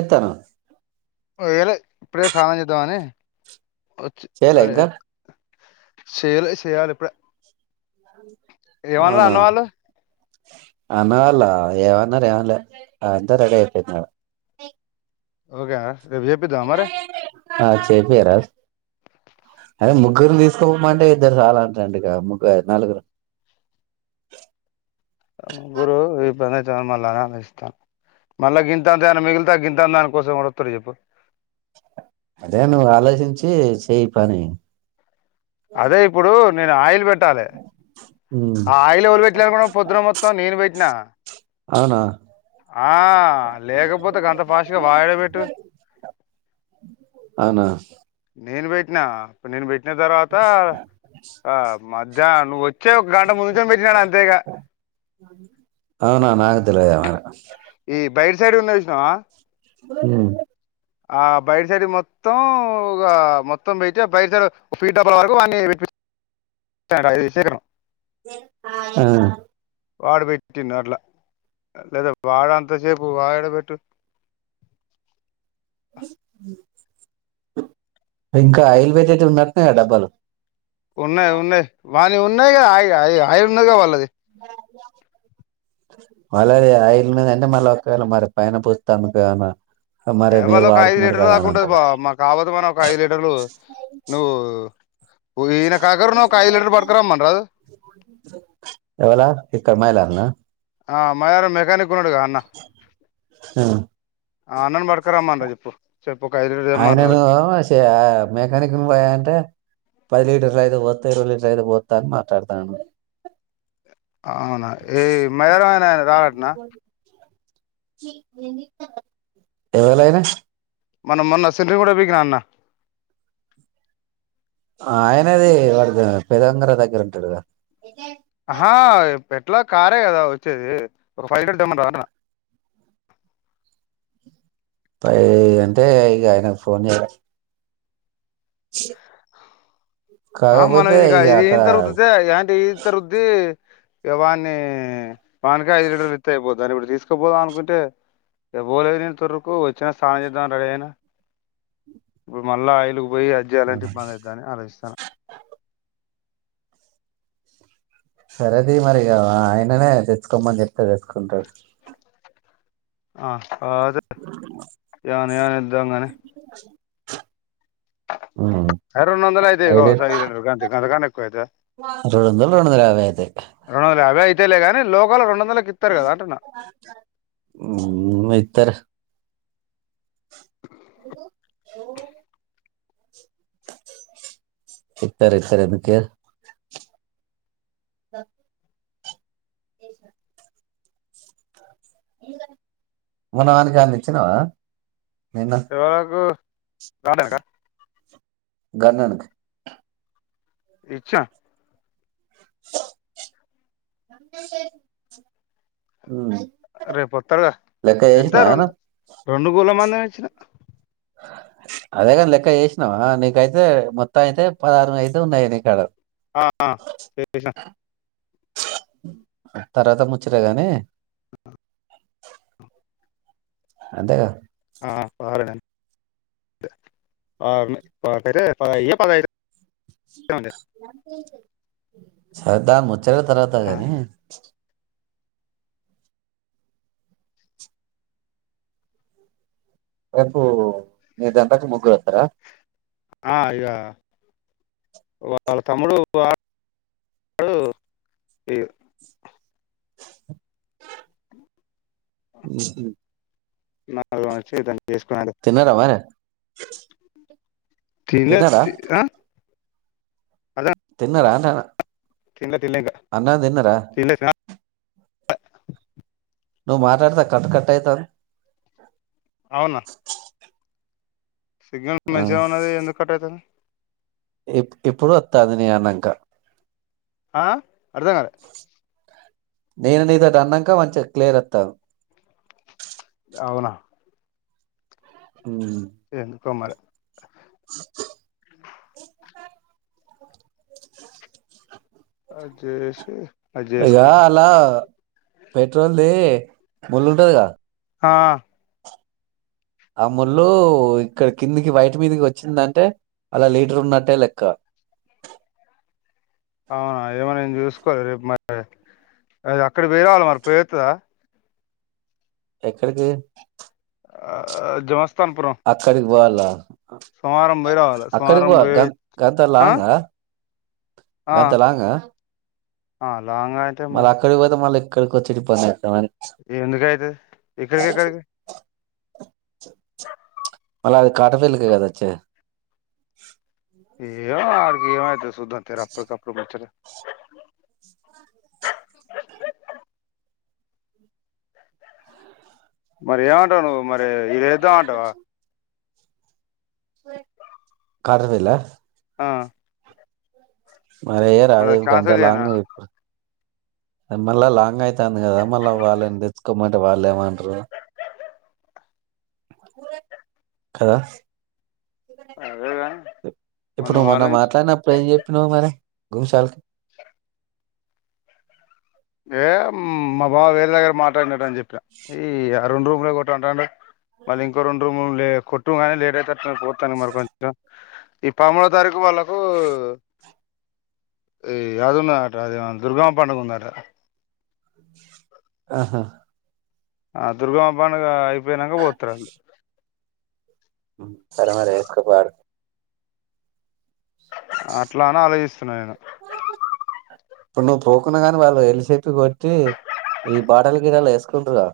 ఎత్తను ఓ ఎలే ఇప్పుడే సానం చేద్దామని వచ్చి చేయలే రెడీ ఇంకా అయినక్ శేయాలె శేయాళి ఇప్పుడే ఏమన్నారు అవునా అన్న వాళ్ళు అన్నవాళ్ళ ఏమన్నర్ ఏం లే అంతా రెడీ అయిపోయింది ఆడా. ఉ గా ఆ చేపియా రాద్ అదే ముగ్గురు తీ పో మంటే ఇద్దరు రాల రెండు గా ముగ్గురు నలుగురు ముగ్గురు ఈ పనై మళ్ళా అని ఇస్తాను మళ్ళా గింత అంతన మిగిలితే గింత దాని కోసం ఎవరు వస్తారు చెప్పు అదే నువ్వు ఆలోచించి చేయి పని అదే ఇప్పుడు నేను ఆయిల్ పెట్ టాలి ఉమ్ ఆ ఆయిలు ఎవరు పెట్టిరనుకున్నా పొద్దున మొత్తం నేను పెట్టినా అవునా ఆ లేకపోతే గంత ఫాస్ట్గా వాడేల పెట్టు అవునా నేను పెట్ నేను పెట్ న తర్వాత ఆ మరి ధ్యా నువ్ త్ చ్చే ఒక గంట ముందు నిల్చోపెట్టడంతే ఇగ అవునా నాకు తెలవదే మరి ఈ బయట్ సైడ్ ఉన్నది చూసినవా ఉమ్ ఆ బయట సైడ్ది మొత్తం ఒక మొత్తం పెట్తే బయట సైడ్ ఒక ఫీట్ డబ్బల వరకు వాన్ని [unintelligible] ఆ వాడు పెట్టిడు అట్లా లేదా వాడంతసేపు వాడు ఏడ పెట్టు ఇంకా అయిల్వేద అతే ఉన్నట్టున్నాయా డబ్బాలు ఉన్నాయి ఉన్నాయి వాని ఉన్నాయి గా ఆయ్ ఆయి ఇగ అయిన్న గా వాళ్ళది వాళ్ళది ఆయిల్ మీద అంటే మళ్ళ ఒకవేళ మరి పైన పోస్తే అమ్ముతే ఏమైనా ఆఏ వాళ్ళ ఒక ఐదు లీటర్ దాకా ఉంటది బావ, కాబోతే మన ఒక ఐదు లీటర్లు నువ్వు. ఈయన కాకరను ఒక ఐదు లీటర్ పట్టుకురమ్మని రాదు ఎవళ ఇ కమ్మాల్ ర్ యానా అ మాయారామ్ మెకానిక్ ఉన్నాడుగా అన్న హ్ ఆ అన్న న్ బడ్ క్క రమ్మన్ రా చెప్పు చెప్పు ఒక ఐదు లీటర్ తెమ్మనరాదు ఆయనను షే మెకానిక్ ను వోయా అంటే పది లీటర్లు అయితే పోత్త, ఇరవై లీటర్ అయితే పోత్త అని మాట్లాడుతాండు. అవునా ఈ మయర అనే ఆయన రాడటనా. ఎవలైన మనం మొన్న సెంట్రింగ్ ఊడబికినఅన్న ఆయనది వాడు పెదంగర దగ్గర ఉంటాడు గ అహా ఎ ఎట్లా కారే కదా వచ్చేది. ఒక ఫైవ్ తెమ్మంటావా ఫైవ్ అంటే ఇక ఆయనకు ఫోన్ చేయాల ఆ మనం కాకపోతే ఇదిగా ఇక ఇది అక్కడ ఇంత రుద్దుతే ఏంటే ఇంత రుద్ది ఇక వాన్ని వానికి ఐదు లీటర్లు ఇత్తే అయిపోది. దాన్ని ఇప్పుడు తీసుకుపోదాం అనుకుంటే ఇక పోలేదు నేను తొర్రూ కు వచ్చిన స్నానం చేద్దాను రెడీ అయినా. ఇప్పుడు మళ్ళా ఆయిలు పోయి అది ఆ, జేయాలంటే ఇబ్బందయిద్దని ఆలోచిస్తున్న సరే తీయ్ మరి ఇగా ఆయననే తెచ్చుకొమ్మని చెప్తే తెచ్చుకుంటడు ఆ అవదు [unintelligible] ఉమ్, అ రెండొందల యితే అయితే గావచ్చు గంత అంత కన్న ఎక్కువైతాయా రెండు వందలు రెండు వందల యాభై అయితే రెండొందల యాభై అంతేలే కానీ లోకల్ రెండువందల్ హ్మ్ ఇత్తరు ప్చ్ అదిగో ఓ ఇత్తరు ఇత్తరు ఎందుకియరు సబ్ ఏషినా వనానికని ఇచ్చినావా ఎవళకు రాడానికా గన్ననికి ఇచ్చా హ్మ్ రేపోత్తారుగా ఎంత రెండు రెండు కూళ్ళ మంది చ అదే కాని లెక్క చేసినా నీకైతే మొత్తం అయితే పదహారు అయితే ఉన్నాయి నీకాడ ఆహ [inaudible] తర్వాత ముచ్చగానీ అదేగా ఆ పాడి పా యేయ్యొ పదైదో ఉంది సదా చర తర్వాత ఆ గాని రేపు నిదంటకు ముగ్గురత్తర ఆ ఇగ వాళ్ళ తమ్ముడు వా వాడు ఇగ ఉమ్ నారు వంచి దా తిన్నరా మరే [inaudible] తిన్లే తి ఆ అదే తిన్నరా అంటన్నా తిన్లే తిన్లే ఇంక తిన్లే తినా ఆ నువ్ మాట్లాడతే కట్ కట్ అయితాన్ది అవునా సిగ్నల్ మంచిగనే ఉన్నది ఎందుకు కట్ అయితంది ఇప్ ఇప్పుడు అత్తాంది నేన్ అన్నంక ఆ అర్ధం కాలే నేను నీతోటి అన్నంక మంచిగా క్లియర్ అత్తాంది అవునా ఉమ్ కుమరి [inaudible] [inaudible] అజ్జేషి ఇగా అల పెట్రోల్ది ముళ్ళుంటదిగా ఆ ఆ ముళ్ళు ఇక్కడ కిందికి వయటి మీదకి వచ్చిందంటే అలా లీటర్ ఉన్నట్టే లెక్క అవునా ఏమన్నా చూసుకోవాలి రేపు మరి అ అక్కడ పో రావాలి మరి పోరుతుందా ఎక్కడికి ఆఆ జమ అక్కడికి పోవల్ల సోమవారం పోయి రావాలి అక్కడికి సోమవారం పో పోయి గం వచ్చి- ఆ గంతలాంగా గంతలాంగా, ఆల్ లాంగ్ ఆ అంటే మరి ఇక్కడకి వచ్చి ఈడ పని జేల్ ఎందుకు అయితది ఇక్కడికి ఎక్కడికి అళ్ళ అది కాట పెలెక కదచ్చే ఏమో ఆడికి ఏమైతొ సూద్దాం తీర అప్పుడికప్పుడు ముచ్చట మరి ఏమంటావు నువ్వు మర్ లే ఏద్దాం అంటవా కాట్రవెల్లా ఆ మరి ఎయ్య రాదె అది ఇంక అంత క్యాన్సల్ చేయనా లాంగ్ ఇప్ప మళ్ళా లాంగ్ అయితాంది కదా మళ్ళీ వాళ్ళని తెచ్చుకోమంటే వాళ్ళు ఏమంటరు కదా అదే గాని మరి ఇప్పుడు నువ్వు మనం ఆలోచించు మాట్లాడినప్పుడు ఏం చెప్పినవు మరి గుంశాలకి ఏ మా బావ వేరే దగర మాట్లాడిన రని చెప్ప ఈ య ఆ రెండు రూమ్లే కొట్టు అంటాండు మళ్ళీ ఇంకో రెండు రూమ్లు లే కొట్టు గానీ లేట్ అయితే [inaudible] తను మరికొంచెం ఈ పదమూడో తారీఖు వాళ్ళకు ఈ అదున్న అట అది దుర్గమ పండుగ ఉందట ఆహా ఆ దుర్గమ్మా పండగ అయి పొయినాక పోతారాళ్ళు ఉమ్ సరే మరి ఏక్కబార్ అట్లా అనే ఆలోచిస్తున్నా నేను ఇప్పుడు నువ్వు పోకున్నా గాని వాళ్ళు వెళ్లిసేప్ప కొట్టి ఈ బాటల గిటలు వేసుకుంట్రగా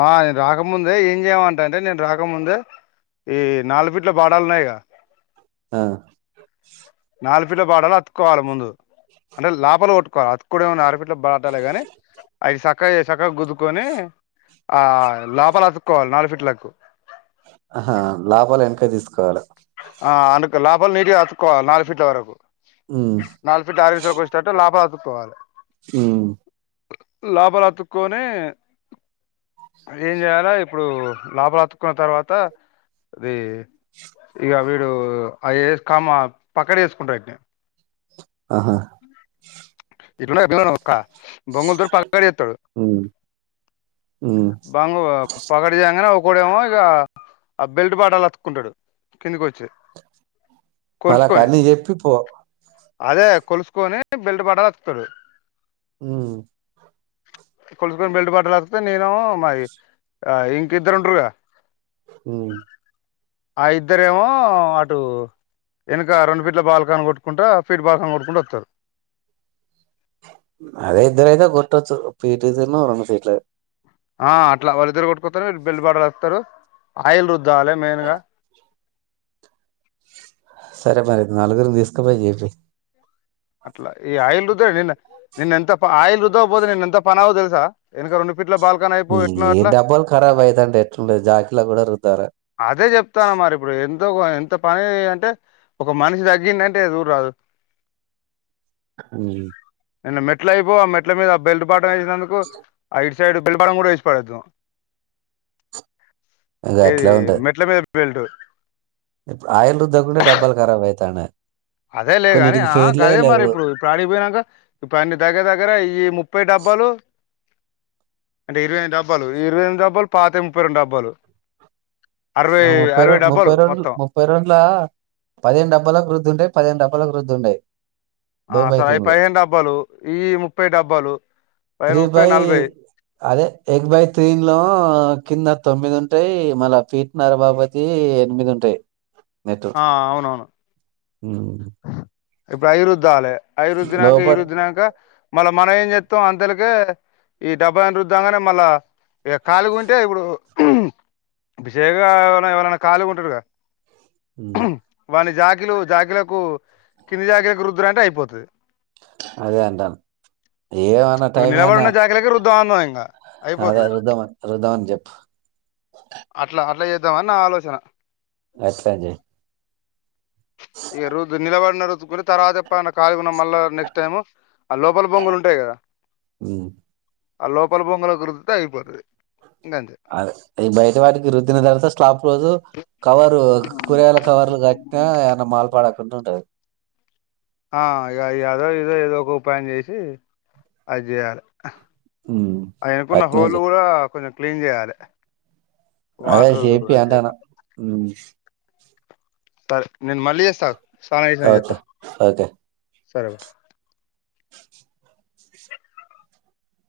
ఆ నేను రాకముందే ఏం చేయమంట అంటే నేను రాకముందే ఈ నాలుగు ఫీట్ల బాడాలు ఉన్నాయిగా ఆ నాలుపిల్ల బాడాలు అతుక్కోవాలి ముందు అంటే లోపల కొట్టుకోవాలి అతు ఇప్పుడు ఏమన్నా ఆరపిట్లు బటాలేగాని అయి స చక్క ఏ చక్క గుద్దుకొని ఆ లోపల అతుక్కోవాలి నాలుగు ఫీట్ లకు ఆహ లోపల వెనక తీసుకోవాలి ఆ అను లోపల నీట్ గా అత్తుకోవాలి నాలుగు ఫీట్ల వరకు ఉమ్ నాలుగు ఫీట్ల ఆరు ఇంచులకు వచ్చెటట్టు లపతు కోవాలి మ్మ్ లోపల అత్తుకోని ఏం చేయాల ఇప్పుడు లోపల అత్తుకున్న తర్వాత అది ఇగ వీడు ఆ కామ పక్కడ వేసుకుంటడు ఈట్నీ ఆహా యీట్లనే ఎట్లున్నాడొక్కా [unintelligible] బాగుళ్లతోటి పాలక్బాడ్చెత్తదు ఉమ్ ఉమ్ ఇంకోడేమో ఇగ ఆ బెల్ట్ పట్టాలు అతుకుంటడు కిందికి వచ్చి కొలుసుకొని అలాకన్నీ చెప్పి పో అదే కొలుసుకొని బెల్ట్ పట్టాలు అతుకుతడు హ్మ్ కొలుసుకొని బెల్ట్ పట్టాలు అతికితే నేనో మాది గ ఇంక ఇద్దరు ఉంటరు గా హ్మ్ ఆ ఇ ద్దరేమో అటు వెనక రెండు ఫీట్ల బాల్కాని కొట్టుకుంట ఫీట్ బాల్కాని కొట్టుకుంట వత్తరు అదే ఇద్దరైతే కొట్టొచ్చు ఫీటిదీను రెండు ఫీట్లది ఆ అట్ల వాళ్ళిద్దరు కొట్టుకొత్తరు వీళ్ళు బెల్ట్ పట్టలు అతుకుతరు ఆయిల్ రుద్దు లే మెయిన్గా సరే మరి నలుగురిని తీసుకుపోయి చేపియి అట్ల ఈ ఆయిల్ రుద్దె నిన్న నిన్న ఎంత ఆయిల్ రుద్దుక పోతె నిన్న ఎంత పనవు తె ల్సా ఎనక రెండు ఫీట్ల బాల్కాన్ అయిపో ఎట్నో ఏందీ అట్లా డబ్బలు ఖరాబ్ అయితంటే ఎట్లుంటది జాకిల కూడ రుద్దాలే అదే చెప్తాన మరి ఇప్పుడు ఎంతో ఎంత పని అంటే ఒక మనిషి తగ్గిండు అంటే ఇగ చూడ్రాదు హ్మ్ నిన్న మెట్లు అయిపోవు ఆ మెట్ల మీద బెల్ట్ వేసినందుకు ఆ ఇ సైడు బెల్ట్ బాటం కూడ వేసి పడేద్దుము అది అట్లే వుంటది బె బెల్ట్ ఇప్పుడు ఆయిల్ రుద్దకుంటే డబ్బాలు ఖరాబ్ అయితాండే అదే లే గాని ఆ గదే మరి ఇప్పుడు ఇప్పుడు అడికి పోయినాంక ఇప్పుడు అన్ని దగ్గర దగ్గర ఇయ్యి ముప్పై డబ్బలు అంటే ఇరవై ఎనిమిది డబ్బలు ఇరవై ఎనిమిది డబ్బలు పాతయి ముప్పై రెండు డబ్బలు ఆ ముప్పై రొండు ముప్పై రొండు ముప్పై రొండ్లా పదిహేను డబ్బలకు రుద్దింటే పదిహేను డబ్బల రుద్దుండయి ఆ దో బై సరే అవి తీన్లు పదిహేను డబ్బాలు ఈ ముప్పై డబ్బాలు పదిహేను త్రీ ముప్పై బై నలభై అదే ఎక్ బై త్రీన్లో కింద తొమ్మిది ఉంటు టే మల్ల ఫీ నరబాబతి ఎనిమిదుంటాయ్ ఆ అవునవును హ్మ్ ఇప్పుడు అయిరుద్దాలె అయిరుద్దినాక లోపట్ ఇయిరుద్దినాక మళ్ళా మనం ఏం చెత్తమ్ అంతలకే ఈ డబ్బాని రుద్దాంగానే మళ్ళా కాలీగుంటే ఇప్పుడు విశేక ఎవరైన ఎవరైన ఖాళీగా ఉంటరుగా ఉమ్ వాని జాకిలు జాకిల కు కింది జాకేకు రుదుర అంటే అయిపోతది అదే అంటన ఏమన్నా టైమేనా దాన ఇంగ అదే అయిపోతది రుద్దమను రుద్దమని చెప్పు దామని నా ఆలోచన దస్సాం జెయ్ ఇగ రుద్ నిలబడినరు [inaudible] తర్వాత ఎప్పన ఖాలీగున్న మళ్ళా నెక్స్ట్ టైము ఆ లోపల బొంగులు ఉంటయి కదా ఉమ్, ఆ లోపల బొంగులకు రుద్దుతే అయిపోతది ఇంగంతే అద ఈ బయట వాటికి రుద్దిన తర్వాత స్లాబ్ రోజు కవరు కూరగాయల కవర్లు కట్టినా ఆ ఏ మాల్ పడక పంటుంటది ఆ ఇగ అదో ఇదో ఏదో ఒక ఉపాయం చేసి అది చేయాలె ఉమ్, అ ఎనకున్న అట్లనే హోలు చెయ్. కూడ కొంచెం క్లీన్ చేయాలె అదే హేపీ అంటనా స నేన్ మల్లిజెస్తా ఆ ఆకు అదే సరే ఉంట